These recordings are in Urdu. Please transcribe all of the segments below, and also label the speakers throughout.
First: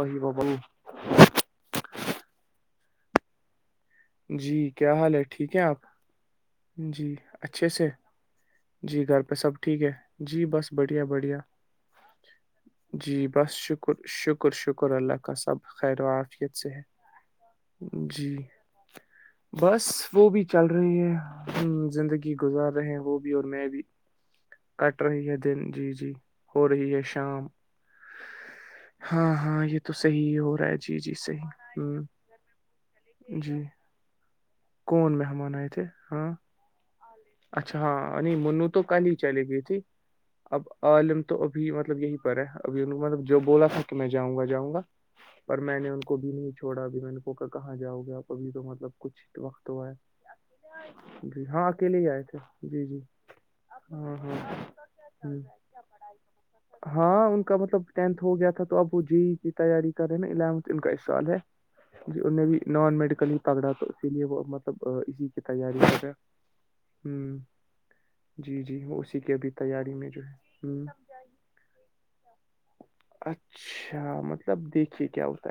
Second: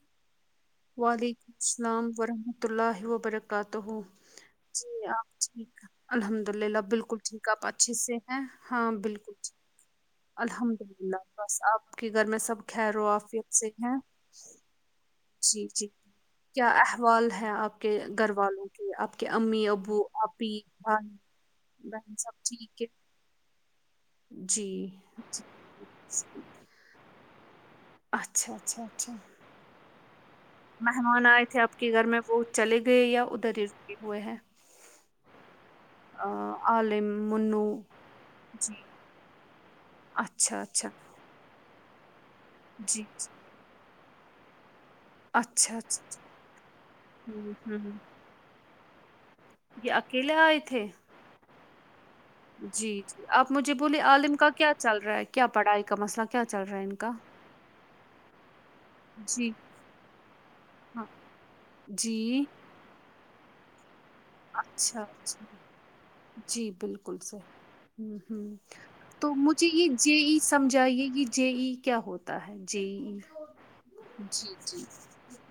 Speaker 1: بی
Speaker 2: وعلیکم السلام ورحمۃ اللہ وبرکاتہ
Speaker 1: جی کیا حال ہے ٹھیک ہیں آپ
Speaker 2: الحمد للہ بالکل ٹھیک آپ اچھے سے ہیں ہاں
Speaker 1: جی گھر
Speaker 2: بالکل
Speaker 1: پہ سب ٹھیک ہے جی بس
Speaker 2: الحمد
Speaker 1: بڑھیا
Speaker 2: للہ
Speaker 1: بڑھیا
Speaker 2: بس آپ کے گھر میں سب خیر و
Speaker 1: جی بس
Speaker 2: عافیت سے
Speaker 1: شکر
Speaker 2: ہیں
Speaker 1: شکر شکر شکر اللہ کا سب
Speaker 2: جی جی
Speaker 1: خیر وفت
Speaker 2: کیا
Speaker 1: سے ہے
Speaker 2: احوال ہے آپ کے گھر
Speaker 1: جی
Speaker 2: والوں کے آپ کے امی
Speaker 1: بس
Speaker 2: ابو
Speaker 1: وہ بھی
Speaker 2: آپی
Speaker 1: چل رہی
Speaker 2: بھائی
Speaker 1: ہے
Speaker 2: بہن
Speaker 1: زندگی
Speaker 2: سب
Speaker 1: گزار
Speaker 2: ٹھیک ہے
Speaker 1: رہے ہیں وہ بھی اور میں بھی
Speaker 2: جی
Speaker 1: کٹ رہی ہے دن جی جی ہو رہی ہے شام
Speaker 2: اچھا اچھا اچھا
Speaker 1: ہاں ہاں یہ تو صحیح ہو رہا ہے جی جی
Speaker 2: مہمان آئے تھے
Speaker 1: صحیح
Speaker 2: آپ کے
Speaker 1: ہ
Speaker 2: گھر میں وہ چلے گئے یا
Speaker 1: جی
Speaker 2: ادھر اے ہوئے ہیں
Speaker 1: کون مہمان آئے تھے ہاں
Speaker 2: آلے
Speaker 1: اچھا ہاں نہیں منو تو کل ہی چلی گئی تھی
Speaker 2: اچھا
Speaker 1: اب
Speaker 2: اچھا
Speaker 1: عالم تو ابھی مطلب یہی پر ہے ابھی ان
Speaker 2: جی
Speaker 1: مطلب جو بولا تھا کہ میں جاؤں گا جاؤ گا پر
Speaker 2: اچھا اچھا
Speaker 1: میں نے ان کو
Speaker 2: اچھا
Speaker 1: بھی نہیں چھوڑا اب میں نے کوا
Speaker 2: ہوں
Speaker 1: کہاں
Speaker 2: ہوں
Speaker 1: جاؤ گے آپ ابھی تو مطلب کچھ وقت وہ
Speaker 2: یہ
Speaker 1: ہے
Speaker 2: اکیلے آئے تھے
Speaker 1: جی ہاں اکیلے جئے تھے
Speaker 2: جی جی آپ مجھے بولیے
Speaker 1: ہاں
Speaker 2: عالم
Speaker 1: ہاں
Speaker 2: کا کیا چل رہا ہے
Speaker 1: ہوں
Speaker 2: کیا پڑھائی کا مسئلہ کیا چل رہا ہے ان کا
Speaker 1: ہاں کا مطلب ٹینتھ ہو گیا تھا تو اب وہ جے ای کی
Speaker 2: جی
Speaker 1: تیاری کر رہے نا اونتھ ان کا اس
Speaker 2: ہاں
Speaker 1: سال ہے ان نے
Speaker 2: جی
Speaker 1: بھی نان میڈیکل ہی پکڑا تو اسی لیے وہ مطلب
Speaker 2: اچھا
Speaker 1: اسی کی
Speaker 2: اچھا
Speaker 1: تیاری کر رہا
Speaker 2: جی بالکل سر ہ ہوں
Speaker 1: جی جی وہ اسی کی
Speaker 2: تو
Speaker 1: ابھی
Speaker 2: مجھے یہ
Speaker 1: تیاری میں
Speaker 2: جے
Speaker 1: جو
Speaker 2: ای
Speaker 1: ہے ہ
Speaker 2: سمجھائیے کہ جے ای کیا ہوتا ہے جے ای
Speaker 1: اچھا
Speaker 2: جی
Speaker 1: مطلب
Speaker 2: جی
Speaker 1: دیکھیے کیا ہوتا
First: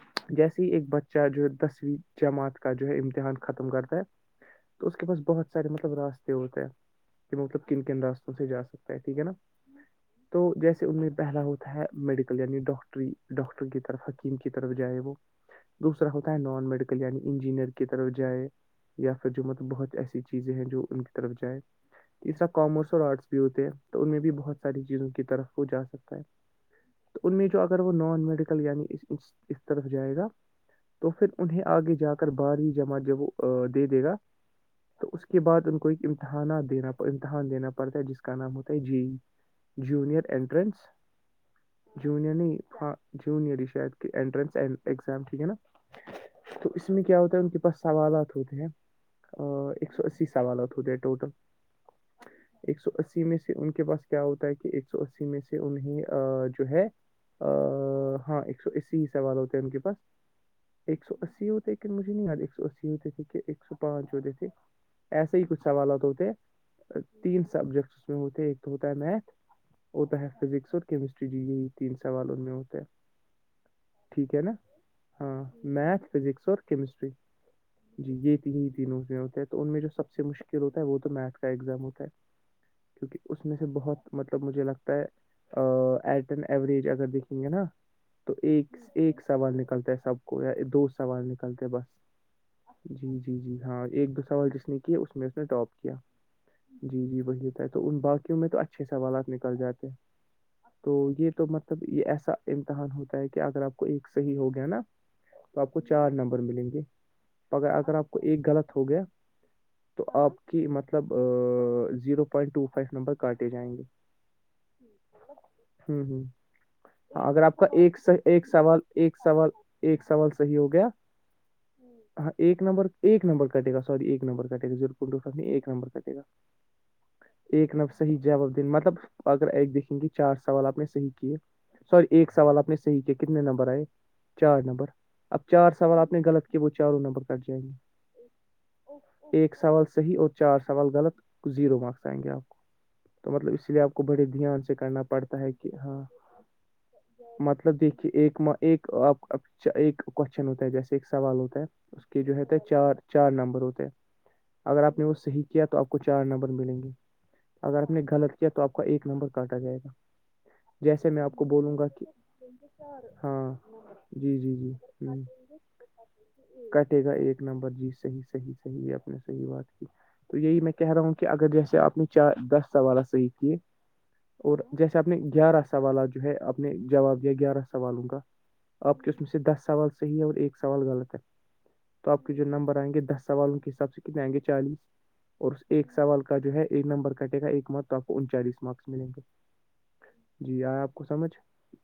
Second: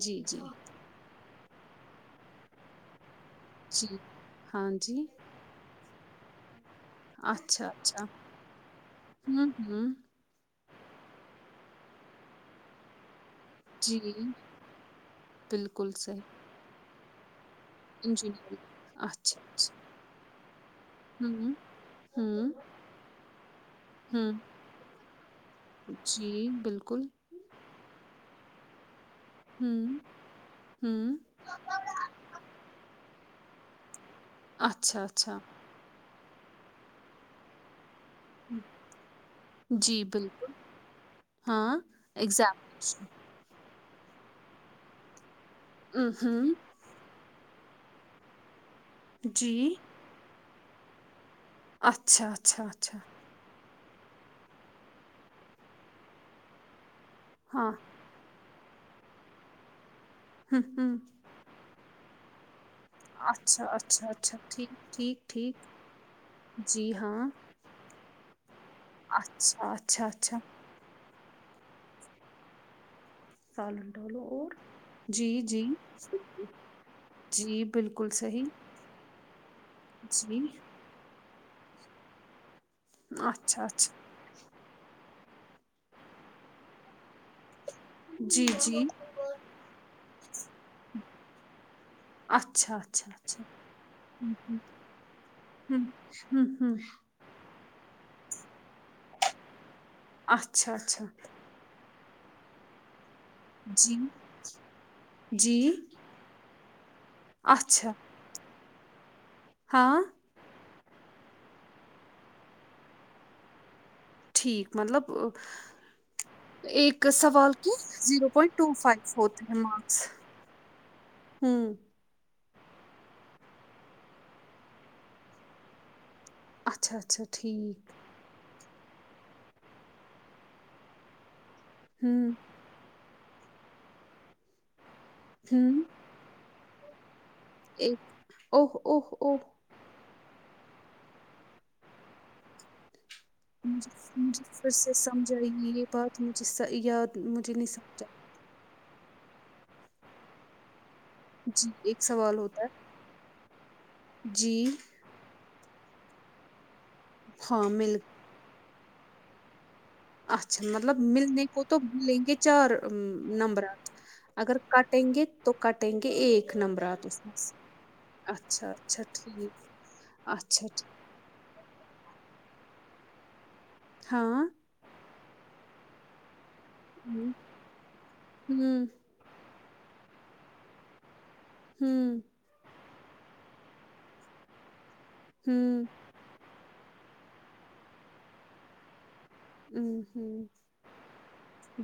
Speaker 2: جی جی
Speaker 1: جیسے ہی ایک ب چاہ جو ہے دسویں جماعت کا جو ہے امتحان ختم
Speaker 2: جی
Speaker 1: کرتا ہے
Speaker 2: ہاں
Speaker 1: تو اس
Speaker 2: جی
Speaker 1: کے پاس بہت سارے مطلب راستے ہوتے ہیں کہ مطلب
Speaker 2: اچھا
Speaker 1: کن کن
Speaker 2: اچھا
Speaker 1: راستوں سے جا سکتا ہے ٹھیک ہے نا
Speaker 2: ہوں ہوں
Speaker 1: تو جیسے ان میں پہلا ہوتا ہے میڈیکل یعنی ڈاکٹر ڈاکٹر کی
Speaker 2: جی
Speaker 1: طرف حکیم کی طرف جائے وہ
Speaker 2: بالکل
Speaker 1: دوسرا
Speaker 2: صحیح
Speaker 1: ہوتا ہے نان میڈیکل یعنی انجینئر کی طرف جائے
Speaker 2: انجینئرنگ
Speaker 1: یا پھر
Speaker 2: اچھا
Speaker 1: جعت
Speaker 2: اچھا
Speaker 1: بہت ایسی چیزیں ہیں جو ان کی طرف
Speaker 2: ہوں
Speaker 1: جائے جیسر
Speaker 2: ہوں
Speaker 1: کامرس اور آرٹس بھی ہوتے ہیں تو ان میں بھی
Speaker 2: ہوں
Speaker 1: بہت ساری چیزوں کی طرف وہ جا سکتا ہے
Speaker 2: جی بالکل
Speaker 1: تو ان میں جو اگر وہ نان میڈیکل یعنی اس طرف
Speaker 2: ہوں،
Speaker 1: جائے گا تو
Speaker 2: ہوں۔
Speaker 1: پھر انہیں آگے جا کر بارہویں جماعت جب وہ دے دے گا
Speaker 2: اچھا،
Speaker 1: تو اس
Speaker 2: اچھا،
Speaker 1: کے بعد ان کو ایک امتحانات دینا امتحان دینا پڑتا ہے جس کو کراموں ت جی
Speaker 2: جی
Speaker 1: جنیئر
Speaker 2: بالکل،
Speaker 1: اینٹرنس
Speaker 2: ہاں،
Speaker 1: جوئر
Speaker 2: ایگزامینیشن،
Speaker 1: نہیں جوئر ہی شایدٹن ایگزام ٹھیک ہے نا
Speaker 2: اوں ہوں
Speaker 1: تو اس میں کیا ہوتا ہے ان کے پاس سوالات ہوتے ہیں
Speaker 2: جی،
Speaker 1: ایک سو اسی سوالات ہوتے ہیں ٹوٹل
Speaker 2: اچھا، اچھا،
Speaker 1: ایک سو
Speaker 2: اچھا،
Speaker 1: اسی میں سے ان کے پاس کیا ہوتا ہے کہ ایک سو اسی میں سے انہیں جو ہے
Speaker 2: ہاں،
Speaker 1: ہاں ایک سو اسی سوال ہوتے ہیں ان کے پاس
Speaker 2: ہوں، ہوں،
Speaker 1: ایک سو اسی ہوتےیک مجھے نہیں یاد ایک سو اسی ہوتے تھے کہ ایک
Speaker 2: اچھا،
Speaker 1: سو
Speaker 2: اچھا،
Speaker 1: پانچ ہوتے
Speaker 2: اچھا،
Speaker 1: تھے
Speaker 2: ٹھیک، ٹھیک،
Speaker 1: ایسے ہی
Speaker 2: ٹھیک،
Speaker 1: کچھ سوالات ہوتے
Speaker 2: جی ہاں،
Speaker 1: تین سو سبجیکٹس میں ہوتے ایک تو ہوتا ہے میتھ
Speaker 2: اچھا، اچھا،
Speaker 1: ہوتا ہے
Speaker 2: اچھا،
Speaker 1: ف اور کیمسٹریی یہی تین سوال ان میں ہوتے ہیں
Speaker 2: سالن ڈالو
Speaker 1: ٹھیک ہے
Speaker 2: اور
Speaker 1: نا
Speaker 2: جی،
Speaker 1: ہاں
Speaker 2: جی،
Speaker 1: میتھ فزکس اور کیمسٹری
Speaker 2: جی، بالکل
Speaker 1: جی یہ
Speaker 2: صحیح،
Speaker 1: تین دنوں میں ہوتا ہے تو ان میں جو سب سے
Speaker 2: جی،
Speaker 1: مشکل ہوتا وہ تو میتھس کا ایگزام ہوتا ہے کیونکہ اس میں
Speaker 2: اچھا،
Speaker 1: سے
Speaker 2: اچھا،
Speaker 1: بہت مطلب مجھے لگتا ہے ایٹن ایوریج اگر دیکھیں گے نا تو
Speaker 2: جی،
Speaker 1: ایک
Speaker 2: جی،
Speaker 1: ایک سوال نکلتا ہے سب کو یا دو سوال نکلتے بس
Speaker 2: اچھا، اچھا،
Speaker 1: جی جی
Speaker 2: اچھا،
Speaker 1: جی ہاں ایک دو
Speaker 2: ہوں،
Speaker 1: سوال
Speaker 2: ہوں،
Speaker 1: جس نے کیا اس میں اس نے ٹاپ
Speaker 2: ہوں،
Speaker 1: کیا
Speaker 2: ہوں، ہوں،
Speaker 1: جی جی وہی تو ان باقیوں میں تو اچھے سوالات نکل جاتے
Speaker 2: اچھا،
Speaker 1: تو
Speaker 2: اچھا،
Speaker 1: یہ تو مطلب یہ ایسا امتحان ہوتا ہے کہ اگر آپ کو
Speaker 2: جی
Speaker 1: ایک صحیح ہو گیا نا تو
Speaker 2: جی
Speaker 1: آپ کو چار نمبر ملیں گے اگر
Speaker 2: اچھا
Speaker 1: اگر آپ کو ایک غلط ہو گیا
Speaker 2: ہاں
Speaker 1: تو آپ کہ مطلب zero point two five number کاٹے جائیں گے
Speaker 2: ٹھیک مطلب اہ،
Speaker 1: ہوں ہوں
Speaker 2: ایک
Speaker 1: ہاں اگر
Speaker 2: سوال
Speaker 1: آپ کا
Speaker 2: کے
Speaker 1: ایک ایک سوال ایک
Speaker 2: ہوتے
Speaker 1: سوال
Speaker 2: ہیں مارکس
Speaker 1: ایک سوال صحیح ہو گیا
Speaker 2: ہوں
Speaker 1: ہاں ایک نمبر ایک نمبر کٹے گا سوری ایک نمبر کٹے گا ایک نمبر کٹے گا
Speaker 2: اچھا اچھا ٹھیک
Speaker 1: صحی جواب دیں مطلب اگر ایک دیکھیں گے چار سوال آپ نے صحیح کیے سوری
Speaker 2: ہوں
Speaker 1: ایک سوال آنے حی کیا کتنے نمبر آئے چار نمبر اب چار
Speaker 2: ہوں
Speaker 1: سوال آپ نے غلط کیا وہ چاروں نمبر جائ
Speaker 2: ایک اوہ اوہ
Speaker 1: گے
Speaker 2: اوہ
Speaker 1: ایک سوال صحی ہوتا چار سوال غلط زیرو مارکس آئیں گے آپ کو تو مطلب اس لیے
Speaker 2: مجھے
Speaker 1: آپ کو بڑے
Speaker 2: مجھے
Speaker 1: دھیان سے
Speaker 2: پھر
Speaker 1: نا پڑتا ہے کہ
Speaker 2: سمجھائیے یہ
Speaker 1: ہاں
Speaker 2: بات مجھے س یاد مجھے نہیں
Speaker 1: مطلب
Speaker 2: سمجھ
Speaker 1: دیکھیے ایک ایک ایک کون ہوتا ہے جیسے ایک سوال
Speaker 2: آئی
Speaker 1: ہوتا ہے
Speaker 2: جی ایک
Speaker 1: اس کے جو
Speaker 2: سوال
Speaker 1: ہےتے
Speaker 2: ہوتا
Speaker 1: چار چار نمبر ہوتے ہیں
Speaker 2: ہے جی
Speaker 1: اگر آپ نے وہ صحیح کیا تو آپ کو چار نمبر ملیں گے
Speaker 2: ہاں
Speaker 1: اگر آپ
Speaker 2: مل
Speaker 1: نے غلط کیا تو آپ کا ایک نمبر کاٹا جائے گا
Speaker 2: اچھا مطلب
Speaker 1: جیسے میں آپ
Speaker 2: ملنے کو
Speaker 1: بولوں
Speaker 2: تو
Speaker 1: گا کہ
Speaker 2: ملیں گے چار
Speaker 1: ہاں
Speaker 2: نمبرات
Speaker 1: جی جی
Speaker 2: اگر
Speaker 1: جی ہ
Speaker 2: کٹیں گے تو کٹیں گے ایک
Speaker 1: کٹے
Speaker 2: نمبرات
Speaker 1: گا
Speaker 2: اس میں
Speaker 1: ایک نمبر جی صحیح صحیح
Speaker 2: اچھا
Speaker 1: صحیح
Speaker 2: اچھا
Speaker 1: آپ نے صحیح بات کی
Speaker 2: ٹھیک
Speaker 1: تو یہی
Speaker 2: اچھا
Speaker 1: میں
Speaker 2: ٹھ
Speaker 1: کہہ رہا ہوں کہ اگر جیسے آپ نے چار دس سوالات صحیح کیے
Speaker 2: ہاں
Speaker 1: اور جیسے آپ نے گیارہ سوالات جو ہے آپ نے جواب
Speaker 2: ہوں
Speaker 1: دیا گیارہ سوالوں کا
Speaker 2: ہوں
Speaker 1: آپ کے اس میں سے دس سوال صحیح ہے اور ایک سوال غلط ہے تو
Speaker 2: ہوں
Speaker 1: آپ کے جو نمبر آئیں گے دس سوال ان کے حساب سے کتنےیں گے چالیس اور اس
Speaker 2: ہوں
Speaker 1: ایک سوال کو کا جو ہے ایک نمبر کٹے گا ایک مت تو آپ کو انچالیس مارکس ملیں گے
Speaker 2: اوں ہوں
Speaker 1: جی آئے آپ کو سمجھ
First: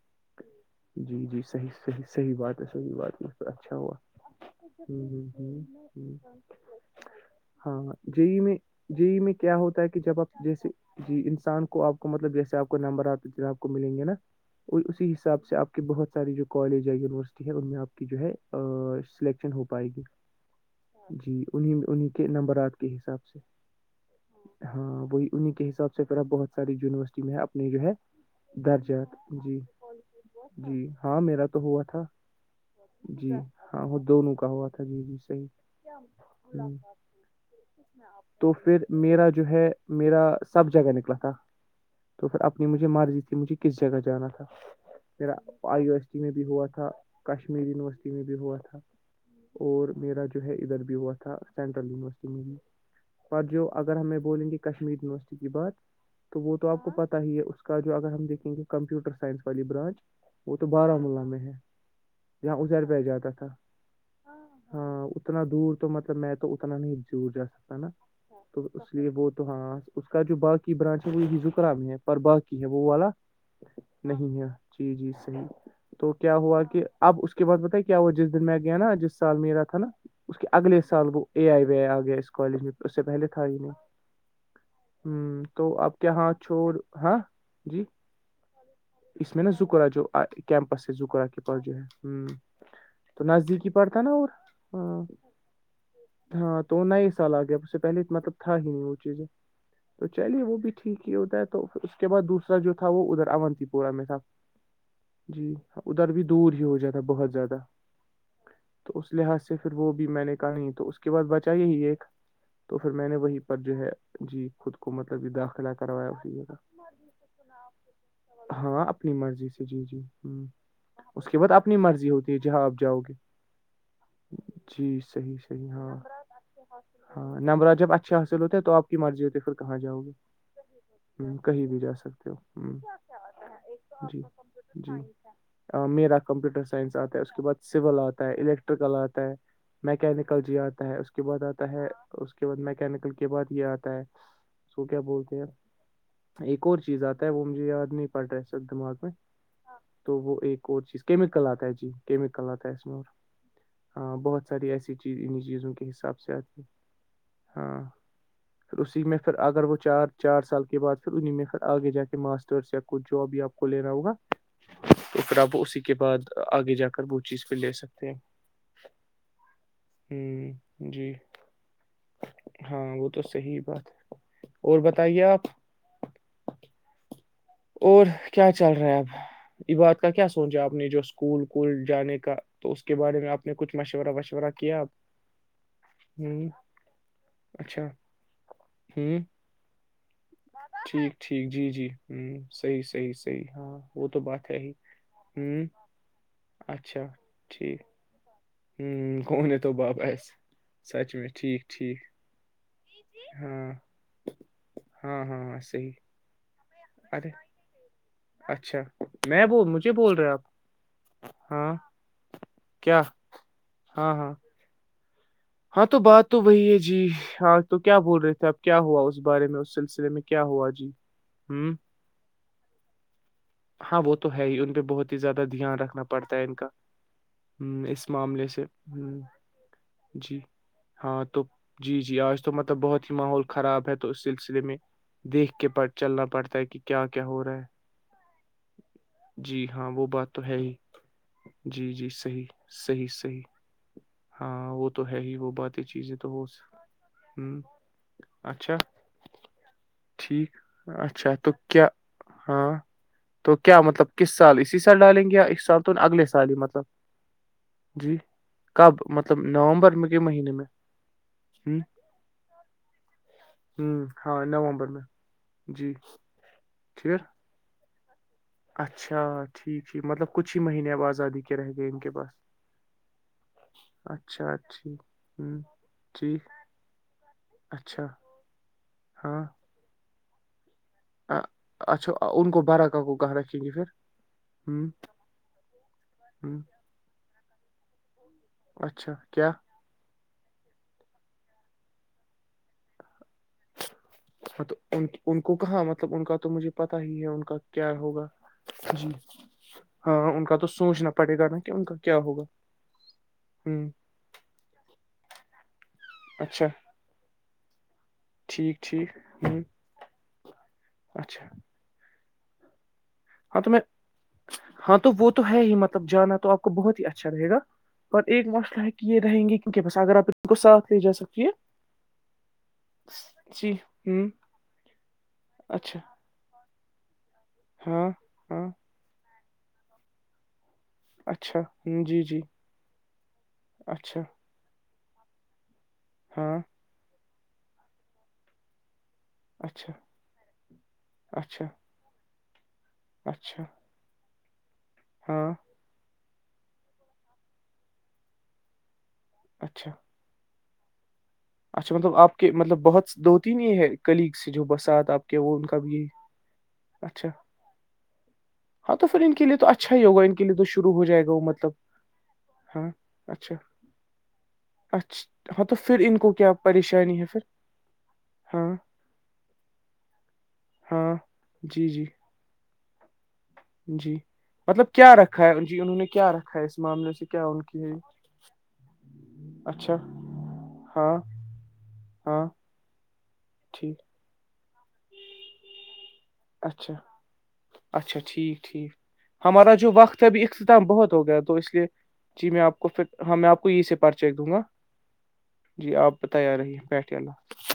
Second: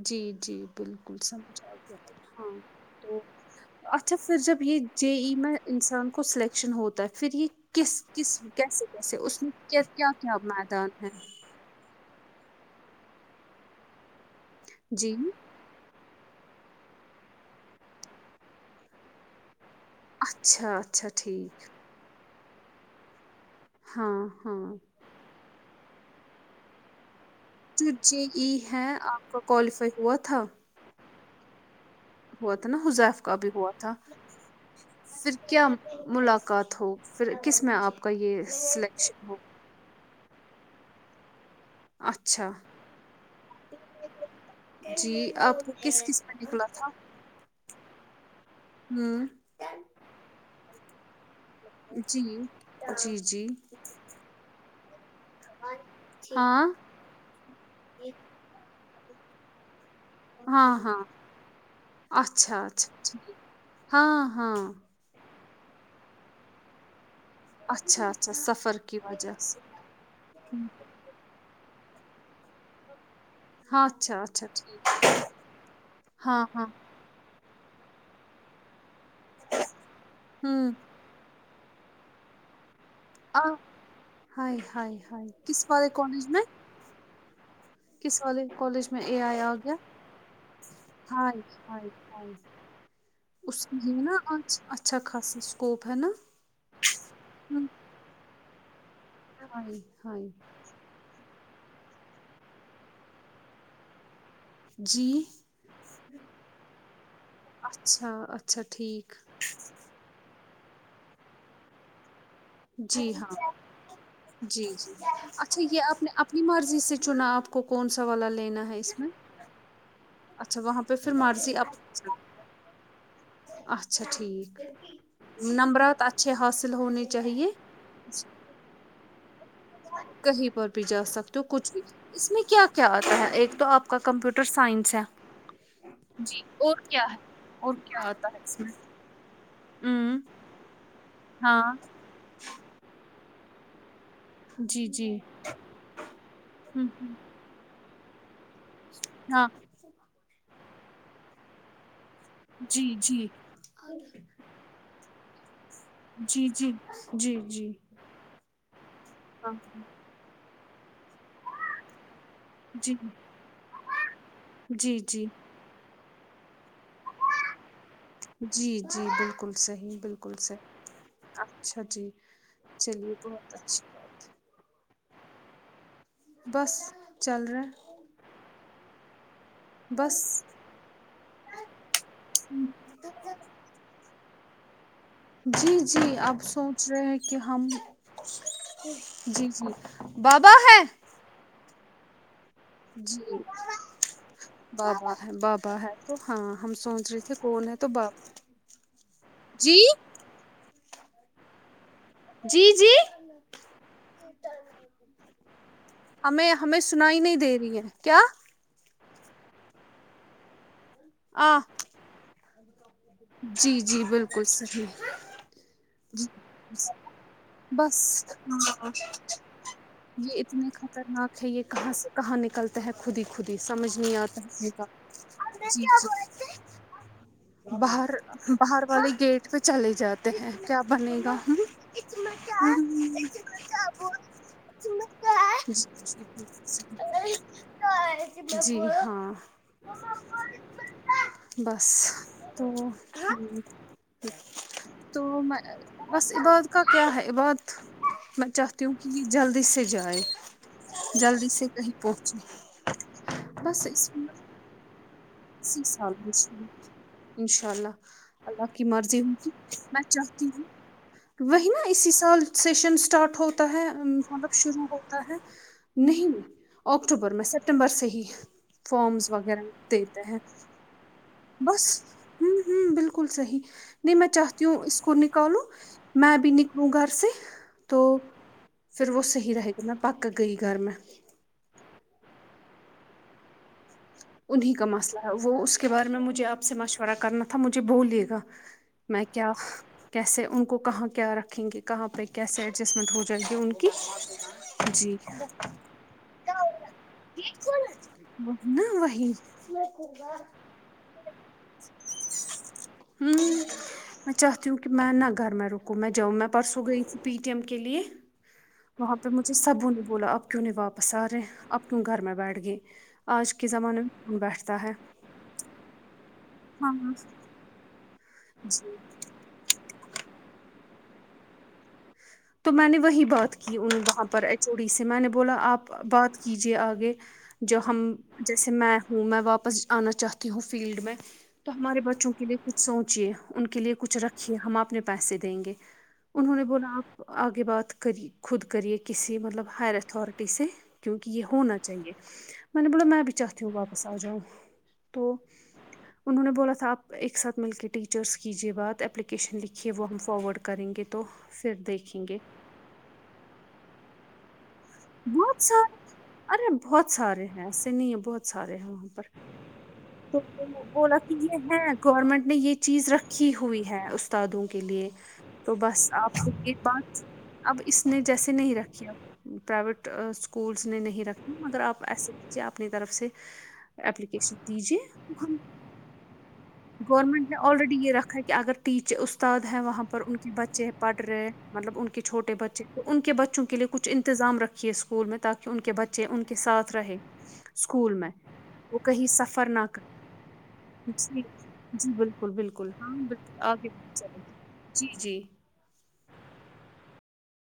Speaker 2: جی جی بالکل
Speaker 1: جی جی
Speaker 2: سمجھ
Speaker 1: صحیح صحیح صحیح
Speaker 2: ہاں
Speaker 1: بات ہے صحیح
Speaker 2: تو
Speaker 1: بات ہے ہوا
Speaker 2: اچھا پھر جب یہ جے
Speaker 1: ہوں
Speaker 2: ای میں
Speaker 1: ہ
Speaker 2: انسان
Speaker 1: ہ
Speaker 2: کو سلیکشن ہوتا ہے پھر یہ
Speaker 1: ہاں
Speaker 2: کس کس
Speaker 1: جی میں
Speaker 2: کیسے کیسے
Speaker 1: جی میں
Speaker 2: اس
Speaker 1: کیا ہوتا ہے کہ
Speaker 2: کیا
Speaker 1: جب
Speaker 2: کیا
Speaker 1: آپ جیسے
Speaker 2: میدان ہے
Speaker 1: جی انسان کو اب مطلب جیسے آپ کو نمبر آتا ج آپ کو ملیں گے نا اور اسی
Speaker 2: جی
Speaker 1: حساب سے آپ کو کہ بہت ساری جو کالج ہے یونیورسٹی ہے ان میں آپ کی جو ہے سلیکشن ہو پائے گی
Speaker 2: اچھا اچھا
Speaker 1: جی
Speaker 2: ٹھیک
Speaker 1: انیں انیں نمبر آٹ کے حساب سے ہاں وہی انہیں کے حساب سے پھر بہت یونیورسٹی میں اپنے جو ہے
Speaker 2: جے ای ہے
Speaker 1: درجات
Speaker 2: آپ کا
Speaker 1: جی
Speaker 2: کوالیفائی ہوا تھا
Speaker 1: جی ہاں میرا تو ہوا تھا
Speaker 2: ہوا تھا نا حذیف
Speaker 1: جی
Speaker 2: کا بھی ہوا
Speaker 1: ہاں
Speaker 2: تھا
Speaker 1: وہ دونوں کا ہوا تھا جی جی
Speaker 2: پھر
Speaker 1: صحیح
Speaker 2: کیا
Speaker 1: ہ
Speaker 2: ملاقات ہو پھر کس میں آپ کا یہ
Speaker 1: تو پھر
Speaker 2: سلیکشن
Speaker 1: میرا
Speaker 2: ہو
Speaker 1: جو ہے میرا سب جگہ نکلا تھا تو پھر
Speaker 2: اچھا
Speaker 1: اپنی مجھے مرضی تھی مجھے کس جگہ جانا تھا
Speaker 2: جی
Speaker 1: میرا
Speaker 2: آپ کو
Speaker 1: آئی او
Speaker 2: کس
Speaker 1: ایس ٹی
Speaker 2: کس
Speaker 1: میں بھی
Speaker 2: نکلا
Speaker 1: ہوا تھا کشمییر یونیورسٹی میں بھی ہوا تھا
Speaker 2: ہوں
Speaker 1: اور میرا جو ہے ادھر بھی ہوا تھا سینٹرل
Speaker 2: جی
Speaker 1: یونیورسٹی میں بھی
Speaker 2: جی
Speaker 1: پر
Speaker 2: جی
Speaker 1: جوب اگر ہمیں بولیں گے کشمیر یونیورسٹی کی بات تو وہ تو
Speaker 2: ہاں
Speaker 1: آپ کو پتہ ہی ہے اس کا جو اگر ہم دیکھیں گے کمپیوٹر سائنس والی برانچ وہ تو
Speaker 2: ہاں ہاں
Speaker 1: باراملہ میں ہے جہاں
Speaker 2: اچھا
Speaker 1: ازیر
Speaker 2: اچھا
Speaker 1: پہ جاتا
Speaker 2: ٹھیک
Speaker 1: تھا ہاں اتنا دور تو مطلب میں تو اتنا نہیں دور جا ہے نا
Speaker 2: اچھا اچھا
Speaker 1: تو
Speaker 2: سفر
Speaker 1: اس
Speaker 2: کی
Speaker 1: لیے وہ
Speaker 2: وجہ
Speaker 1: تو
Speaker 2: سے
Speaker 1: ہاں اس کا جو
Speaker 2: ہوں،
Speaker 1: باقی برانچ وہ بھی زکرہ میں ہے پر باقی ہے وہ والا
Speaker 2: ہاں اچھا
Speaker 1: نہیں
Speaker 2: اچھا
Speaker 1: ہے
Speaker 2: ٹھیک
Speaker 1: جی جی صحیح تو کیا
Speaker 2: ہاں
Speaker 1: ہوا
Speaker 2: ہاں
Speaker 1: کہ اب اس کے بعد بت کیا ہوا جس دن میں گیا نا جس سال میرا تھا نا اس کے
Speaker 2: ہوں
Speaker 1: اگلے سال وہ اے آئی و آئی آ گیا اس کالج میں اس سے پہلے تھا
Speaker 2: آ
Speaker 1: ہی نہیں ہ
Speaker 2: ہائے ہائے ہائے
Speaker 1: تو
Speaker 2: کس والے
Speaker 1: اپ اور ہاں جی
Speaker 2: ک والال کالج اے
Speaker 1: اس
Speaker 2: آئی
Speaker 1: میں نا
Speaker 2: آ گیا
Speaker 1: زکرہ جو کیمپس سے زکرہ
Speaker 2: ہائے
Speaker 1: کے پاس جو ہے
Speaker 2: ہائے ہائے
Speaker 1: ہ تو نزدیک
Speaker 2: اس
Speaker 1: ہی
Speaker 2: میں
Speaker 1: پڑتا
Speaker 2: ہے
Speaker 1: نا اور
Speaker 2: آج اچھا
Speaker 1: ہ
Speaker 2: خاصا اسکوپ ہے نا
Speaker 1: ہاں تو وہ نئے سال آ گیا
Speaker 2: ہم،
Speaker 1: اس سے پہلے مطلب تھا ہی نہیں وہ چیزیں
Speaker 2: ہائے
Speaker 1: تو
Speaker 2: ہائے
Speaker 1: چلیے وہ بھی ٹھیک یہ ہوتا ہے توھر اس کے بعد دوسرا جو تھا وہ ادھر اونتی پورہ میں تھا جی ادھر بھی دور ہی ہو جاتا بہت زیادہ
Speaker 2: اچھا اچھا
Speaker 1: تو اس
Speaker 2: ٹھیک
Speaker 1: لحاظ سے سے پھر وہ بھی میں نے کہی تو اس کے بعد بچائیے ہی ایک تو پھر میں
Speaker 2: جی
Speaker 1: نے
Speaker 2: ہاں
Speaker 1: وہیں پر جو ہے
Speaker 2: جی
Speaker 1: خود کو
Speaker 2: جی
Speaker 1: مطلب
Speaker 2: اچھا
Speaker 1: داخلہ
Speaker 2: یہ آپ
Speaker 1: کروایا
Speaker 2: نے
Speaker 1: اسی
Speaker 2: اپنی
Speaker 1: جگہ
Speaker 2: مرضی سے چنا آپ کون سا والا ل
Speaker 1: ہاں اپنی مرضی سے جی جی ہ
Speaker 2: اچھا وہاں پہ پھر
Speaker 1: اس کے بعد
Speaker 2: مرضی آپ
Speaker 1: اپنی مرضی ہوتی ہے جہاں آپ جاؤ گے
Speaker 2: اچھا ٹھیک
Speaker 1: جی صحیح صحیح ہاں
Speaker 2: نمبرات اچھ حاصل ہوونچ
Speaker 1: ہاں نمرہ جب اچھے حاصل ہوتے تو آپ کی مرضی ہوتی پھر کہاں جاؤ گے
Speaker 2: کہیں پر بھی جا
Speaker 1: ہ
Speaker 2: سکتے ہو
Speaker 1: کہیں
Speaker 2: کچھ بھی
Speaker 1: جا سکتے
Speaker 2: اس میں کیا
Speaker 1: ہو
Speaker 2: کیا آتا ہے ایک تو آپ جوکا
Speaker 1: ہ جی
Speaker 2: کمپیوٹر سائنس
Speaker 1: جی
Speaker 2: ہے
Speaker 1: میرا
Speaker 2: جی
Speaker 1: کمپیوٹر
Speaker 2: اور
Speaker 1: سائنس
Speaker 2: کیا
Speaker 1: آتا ہے اس کے بعد
Speaker 2: اور
Speaker 1: سول
Speaker 2: کیا
Speaker 1: آتا ہے
Speaker 2: اس میں
Speaker 1: الیکٹریکل آتا ہے
Speaker 2: ہوں
Speaker 1: میکینکل جی آتا ہے اس کے بعد آتا
Speaker 2: ہاں
Speaker 1: ہے اس کے بعد میکینکل کے بعد یہ آتا ہے سو
Speaker 2: جی
Speaker 1: کیا
Speaker 2: جی
Speaker 1: بولتے ہیں یار ایک اور
Speaker 2: ہوں
Speaker 1: چیز
Speaker 2: ہوں
Speaker 1: آتا ہے وہ مجھے یار پڑ رہے س دماغ میں
Speaker 2: ہاں
Speaker 1: تو وہ ایک اور چیز کیم کل آتا ہے جی کییمکلات آ
Speaker 2: جی جی
Speaker 1: نوراں بہت ساری ایسی چیز ان چیزوںک
Speaker 2: جی جی جی جی
Speaker 1: پھر اسی میں پھر
Speaker 2: ہاں
Speaker 1: اگر وہ چار چار سال کے بعد پھر انیں میں پھر آگے جا کے ماسٹر
Speaker 2: جی
Speaker 1: کو جواب بھی آپ کو لینا ہوگا
Speaker 2: جی
Speaker 1: تو
Speaker 2: جی
Speaker 1: پھر آپ اسی کے بعد آگے جا کر وہ چیز پہ لے سکتے ہیں
Speaker 2: جی جی بالکل صحیح بالکل
Speaker 1: ہ
Speaker 2: صحیح
Speaker 1: جی
Speaker 2: اچھا جی
Speaker 1: ہاں وہ
Speaker 2: چلیے
Speaker 1: تو
Speaker 2: بہت
Speaker 1: صحیح
Speaker 2: اچھا
Speaker 1: بات ہے اور بتائیے آپ
Speaker 2: بس چل رہے ہیں
Speaker 1: اور کیا چل رہا ہے اب یہ بات کا
Speaker 2: بس
Speaker 1: کیا سوچا آپ نے جو اسکول کوول جانے کا تو اس کے بارے میں آپ نے کچھ مشورہ وشورہ کیا آپ
Speaker 2: جی جی آپ سوچ رہے ہیں کہ ہم
Speaker 1: اچھا ہ
Speaker 2: جی جی بابا ہے
Speaker 1: ٹھیک ٹھیک جی جی صحیح صحیح
Speaker 2: جی
Speaker 1: صحیح ہاں وہ تو بات ہے ہی
Speaker 2: بابا ہے
Speaker 1: ہوں
Speaker 2: بابا ہے تو ہاں ہم
Speaker 1: اچھا
Speaker 2: سوچ رہے تھے کون ہے
Speaker 1: ٹھیک
Speaker 2: صبح
Speaker 1: کون تو بب اس سوچ میں ٹھیک ٹھیک
Speaker 2: جی جی
Speaker 1: ہاں ہاں ہاں صی
Speaker 2: ہمیں ہمیں سنائی نہیں دے رہی ہے کیا
Speaker 1: اچھا میں ب مجھے بول رہے آپ ہاں
Speaker 2: [unintelligible]
Speaker 1: کیا
Speaker 2: جی جی
Speaker 1: ہاں ہاں
Speaker 2: بالکل صحیح
Speaker 1: ہاں تو
Speaker 2: جی
Speaker 1: بات تو وہی ہے جی ہاں تو کیا بول
Speaker 2: بس
Speaker 1: رہے تھے اپ
Speaker 2: ہاں
Speaker 1: کیا ہوا اس بارے میں اس سلسللہ
Speaker 2: یہ اتنے خطرناک ہے یہ کہاں سے کہاں نکلتا ہے خود ہی خودی سمجھ
Speaker 1: ہاں وہ
Speaker 2: نہیں
Speaker 1: تو
Speaker 2: آتا ہے
Speaker 1: ہی
Speaker 2: اس
Speaker 1: ان پہ
Speaker 2: کا
Speaker 1: بہت زیادہ دھیان
Speaker 2: جی
Speaker 1: رکھنا پڑتا ہے ان
Speaker 2: جی
Speaker 1: کا ہ اس
Speaker 2: باہر
Speaker 1: معاملے سے
Speaker 2: باہر والے
Speaker 1: ہ
Speaker 2: گیٹ پہ چلے جاتے
Speaker 1: جی
Speaker 2: ہیں کیا بنے
Speaker 1: ہاں
Speaker 2: گا
Speaker 1: تو جی جی آج تو مطلب بہت ہی ماحول خراب ہے تو اس سلسلے میں دیکھ کے پڑ چلنا پڑتا ہے کہ کیا کیا ہو رہا ہے
Speaker 2: جی ہاں
Speaker 1: جی ہاں وہ بات تو ہے ہی
Speaker 2: بس
Speaker 1: جی جی صحیح
Speaker 2: تو
Speaker 1: صحیح صحیح ہاں وہ ہے
Speaker 2: تو
Speaker 1: ہی وہ
Speaker 2: میں
Speaker 1: باتیں چیزیں تو
Speaker 2: بس
Speaker 1: ہو
Speaker 2: عباد کا کیا ہے عباد
Speaker 1: ہوں،
Speaker 2: میں
Speaker 1: اچھا
Speaker 2: چاہتی ہوں کہ یہ جلدی سے جائے
Speaker 1: ٹھیک اچھا
Speaker 2: جلدی
Speaker 1: تو
Speaker 2: سے
Speaker 1: کیا
Speaker 2: کہیں
Speaker 1: ہاں
Speaker 2: پہنچے
Speaker 1: تو کیا
Speaker 2: بس
Speaker 1: مطلب
Speaker 2: اس میں
Speaker 1: کس سال اسی سال ڈالیں گے یا اس سال
Speaker 2: اسی
Speaker 1: تو اگلے سال ہی
Speaker 2: ہوں
Speaker 1: مطلب
Speaker 2: انشاء
Speaker 1: جی
Speaker 2: اللہ اللہ کی
Speaker 1: کب
Speaker 2: مرضی
Speaker 1: مطلب
Speaker 2: ہوگی
Speaker 1: نومبر
Speaker 2: میں
Speaker 1: کے
Speaker 2: چاہتی
Speaker 1: مہینے
Speaker 2: ہوں
Speaker 1: میں
Speaker 2: وہی
Speaker 1: ہ
Speaker 2: نا اسی سال سیشن اسٹارٹ ہو
Speaker 1: ہ
Speaker 2: ہے
Speaker 1: ہاں
Speaker 2: مطلب شروع
Speaker 1: نومبر میں
Speaker 2: ہوتا ہے
Speaker 1: جی
Speaker 2: نہیں
Speaker 1: ٹھیک
Speaker 2: اکٹوبر میں سب ستمبر صحی
Speaker 1: اچھا ٹھیک ٹھیک
Speaker 2: دیتا
Speaker 1: مطلب
Speaker 2: ہیں
Speaker 1: کچھ ہی مہینے اب آزادی کے رہ
Speaker 2: بس
Speaker 1: گئے ان کے پاس
Speaker 2: ہ ہوں بالکل صحیح نہیں میں
Speaker 1: اچھا
Speaker 2: چاہتی ہوں اس
Speaker 1: ٹھیک
Speaker 2: کوول
Speaker 1: ہوں
Speaker 2: نکالوں میں
Speaker 1: ٹھیک
Speaker 2: بھی نکلوں گھر سے تو
Speaker 1: اچھا
Speaker 2: پھر وہ
Speaker 1: ہاں
Speaker 2: صحی رہے گی میں پک گئی گھر میں
Speaker 1: اچھا ان کو بارا کاک کو کہاں رکھیں گے پھر ہ ہ
Speaker 2: [unintelligible] میں کیا کیسے ان کو کہاں کیا رکھیں گے کہاں پہ کیسے ایڈجسٹمنٹ ہو جلی ان کی
Speaker 1: ہاں تو
Speaker 2: جی
Speaker 1: ان کو کہاں مطلب ان کا تو مجھے پتا ہی ہے ان کا کیا ہوگا
Speaker 2: نا
Speaker 1: جی
Speaker 2: وہی ہوں
Speaker 1: ہاں ان کا تو سوچنا پڑے گا نا کہ ان کا کیا ہوگا
Speaker 2: وں
Speaker 1: ہ
Speaker 2: میں چاہتی ہوں کہ میں نہ گھر میں رکوں میں جاؤں میں
Speaker 1: اچھا
Speaker 2: پرسوں گی س پی ٹی ایم کے لیے
Speaker 1: ٹھیک ٹھیک
Speaker 2: وہاں پہ
Speaker 1: ہ
Speaker 2: مجھے سبوں نے بولا اب کیوں نے واپس آ رہے
Speaker 1: اچھا
Speaker 2: ہیں اب کیوں گھر میں بیٹھ گئے آج
Speaker 1: ہاں
Speaker 2: کے
Speaker 1: تو میں
Speaker 2: زمانے کون بیٹھتا ہے
Speaker 1: ہاں تو وہ تو ہے ہی مطلب جانا تو آپ
Speaker 2: ہاں
Speaker 1: بہت ہی اچھا رہے گا اور ایک مسئلہ
Speaker 2: جی
Speaker 1: کہ یہ رہیں گی کہ اوکے بس اگر آپ ان کو ساتھ لے جا سکتی ہے
Speaker 2: تو میں نے وہی بات
Speaker 1: جی
Speaker 2: کی وہاں
Speaker 1: ہوں
Speaker 2: پر ایچو ڈی سے میں نے بولا آپ
Speaker 1: اچھا
Speaker 2: بات کیجے آگے جو ہم
Speaker 1: ہاں ہاں
Speaker 2: جیسے میں ہوں میں واپس جانا چاہتی ہوں فیلڈ میں
Speaker 1: اچھا
Speaker 2: تو ہمارے
Speaker 1: ہ جی
Speaker 2: بچوں
Speaker 1: جی
Speaker 2: کے لیے کچھ سوچے ان کے لیے کچھ
Speaker 1: اچھا
Speaker 2: رکھ ہم اپنے پیسے دیں گے انہوں
Speaker 1: ہاں
Speaker 2: نے بولا آپ آگے بات کری خود کریے کہ کسی مطلب
Speaker 1: اچھا
Speaker 2: ہائر اتھارٹی سے کیونکہ یہ
Speaker 1: اچھا
Speaker 2: ہونا چاہیے میں نے بولا میں بھی
Speaker 1: اچھا
Speaker 2: چاہتی ہوں واپس بس آ جاؤ تو
Speaker 1: ہاں
Speaker 2: انہوں نے بولا تھا آپ ایک ساتھ مل کے ٹیچرس کیجیے بات اپلیکیشن
Speaker 1: اچھا
Speaker 2: لکھیے وہ ہم فارورڈ کریں گے تو پھر
Speaker 1: اچھا مطلب
Speaker 2: دیکھیں
Speaker 1: آپ
Speaker 2: گے
Speaker 1: کے مطلب بہت دو تین یہ ہے کلیگس جو بسات آپ کے وہ
Speaker 2: بہت
Speaker 1: ان کا
Speaker 2: سارے
Speaker 1: بھی یہ
Speaker 2: ارے بہت سارے ہیں ایسے نہیں ہے بہت سارے ہیں
Speaker 1: ہاں تو
Speaker 2: وہاں
Speaker 1: پھر ان کے لیے تو اچھا ہی ہوگا ان
Speaker 2: پر
Speaker 1: کے لیے تو شروع ہو
Speaker 2: بولا
Speaker 1: جائے گا
Speaker 2: کہ
Speaker 1: وہ
Speaker 2: یہ
Speaker 1: مطلب
Speaker 2: ہے گورنمنٹ نے یہ
Speaker 1: ہاں
Speaker 2: چیز رکھی
Speaker 1: اچھا
Speaker 2: ہوئی ہے استادوں کے لیے
Speaker 1: اچھا ہاں تو پھر ان کو کیا
Speaker 2: کے
Speaker 1: پریشانی
Speaker 2: بعس
Speaker 1: ہے پھر
Speaker 2: اب اس نے جیسے
Speaker 1: ہاں
Speaker 2: نہیں رکھیا پرائیویٹ اسکولس نے
Speaker 1: ہاں
Speaker 2: نہیں رکھے مگر
Speaker 1: جی
Speaker 2: آپ
Speaker 1: جی
Speaker 2: ایسے بچے اپنی طرف سے
Speaker 1: [unintelligible] جی
Speaker 2: اپلیکیشن
Speaker 1: مطلب
Speaker 2: دیجیے
Speaker 1: کیا رکھا
Speaker 2: ہم
Speaker 1: ہے جی انہوں نے کیا رکھا ہے اس معاملے سے کیا ان کی ہے
Speaker 2: ٹیچے استاد ہیں
Speaker 1: اچھا
Speaker 2: وہاں پر ان کے بچے پڑ
Speaker 1: ہاں
Speaker 2: رہے مطلب ان کے
Speaker 1: ہاں
Speaker 2: چھوٹے بچے ان کے بچوں کے لیے
Speaker 1: ٹھیک
Speaker 2: کچھ انتظام رکھیے اسکول میں تاکہ ان کے بچے چے ان کے ساتھ
Speaker 1: اچھا
Speaker 2: رہے اسکول
Speaker 1: اچھا
Speaker 2: میں
Speaker 1: ٹھیک ٹھیک
Speaker 2: وہ کہیں سفر
Speaker 1: ہمارا
Speaker 2: نہ
Speaker 1: جو
Speaker 2: کریں
Speaker 1: وقت ابھی اختتام بہت ہو گیا
Speaker 2: جی
Speaker 1: تو اس لیے جی
Speaker 2: بالکل
Speaker 1: میں آپ کو
Speaker 2: بالکل
Speaker 1: پھر ہاں میں
Speaker 2: بالکل
Speaker 1: آپ کو یہ
Speaker 2: آگے
Speaker 1: سے
Speaker 2: بڑھ
Speaker 1: پرچیک
Speaker 2: چلیں
Speaker 1: دوں گا
Speaker 2: جی جی
Speaker 1: جی آپ بتائی آ رہی ہیں بیٹھے اللہ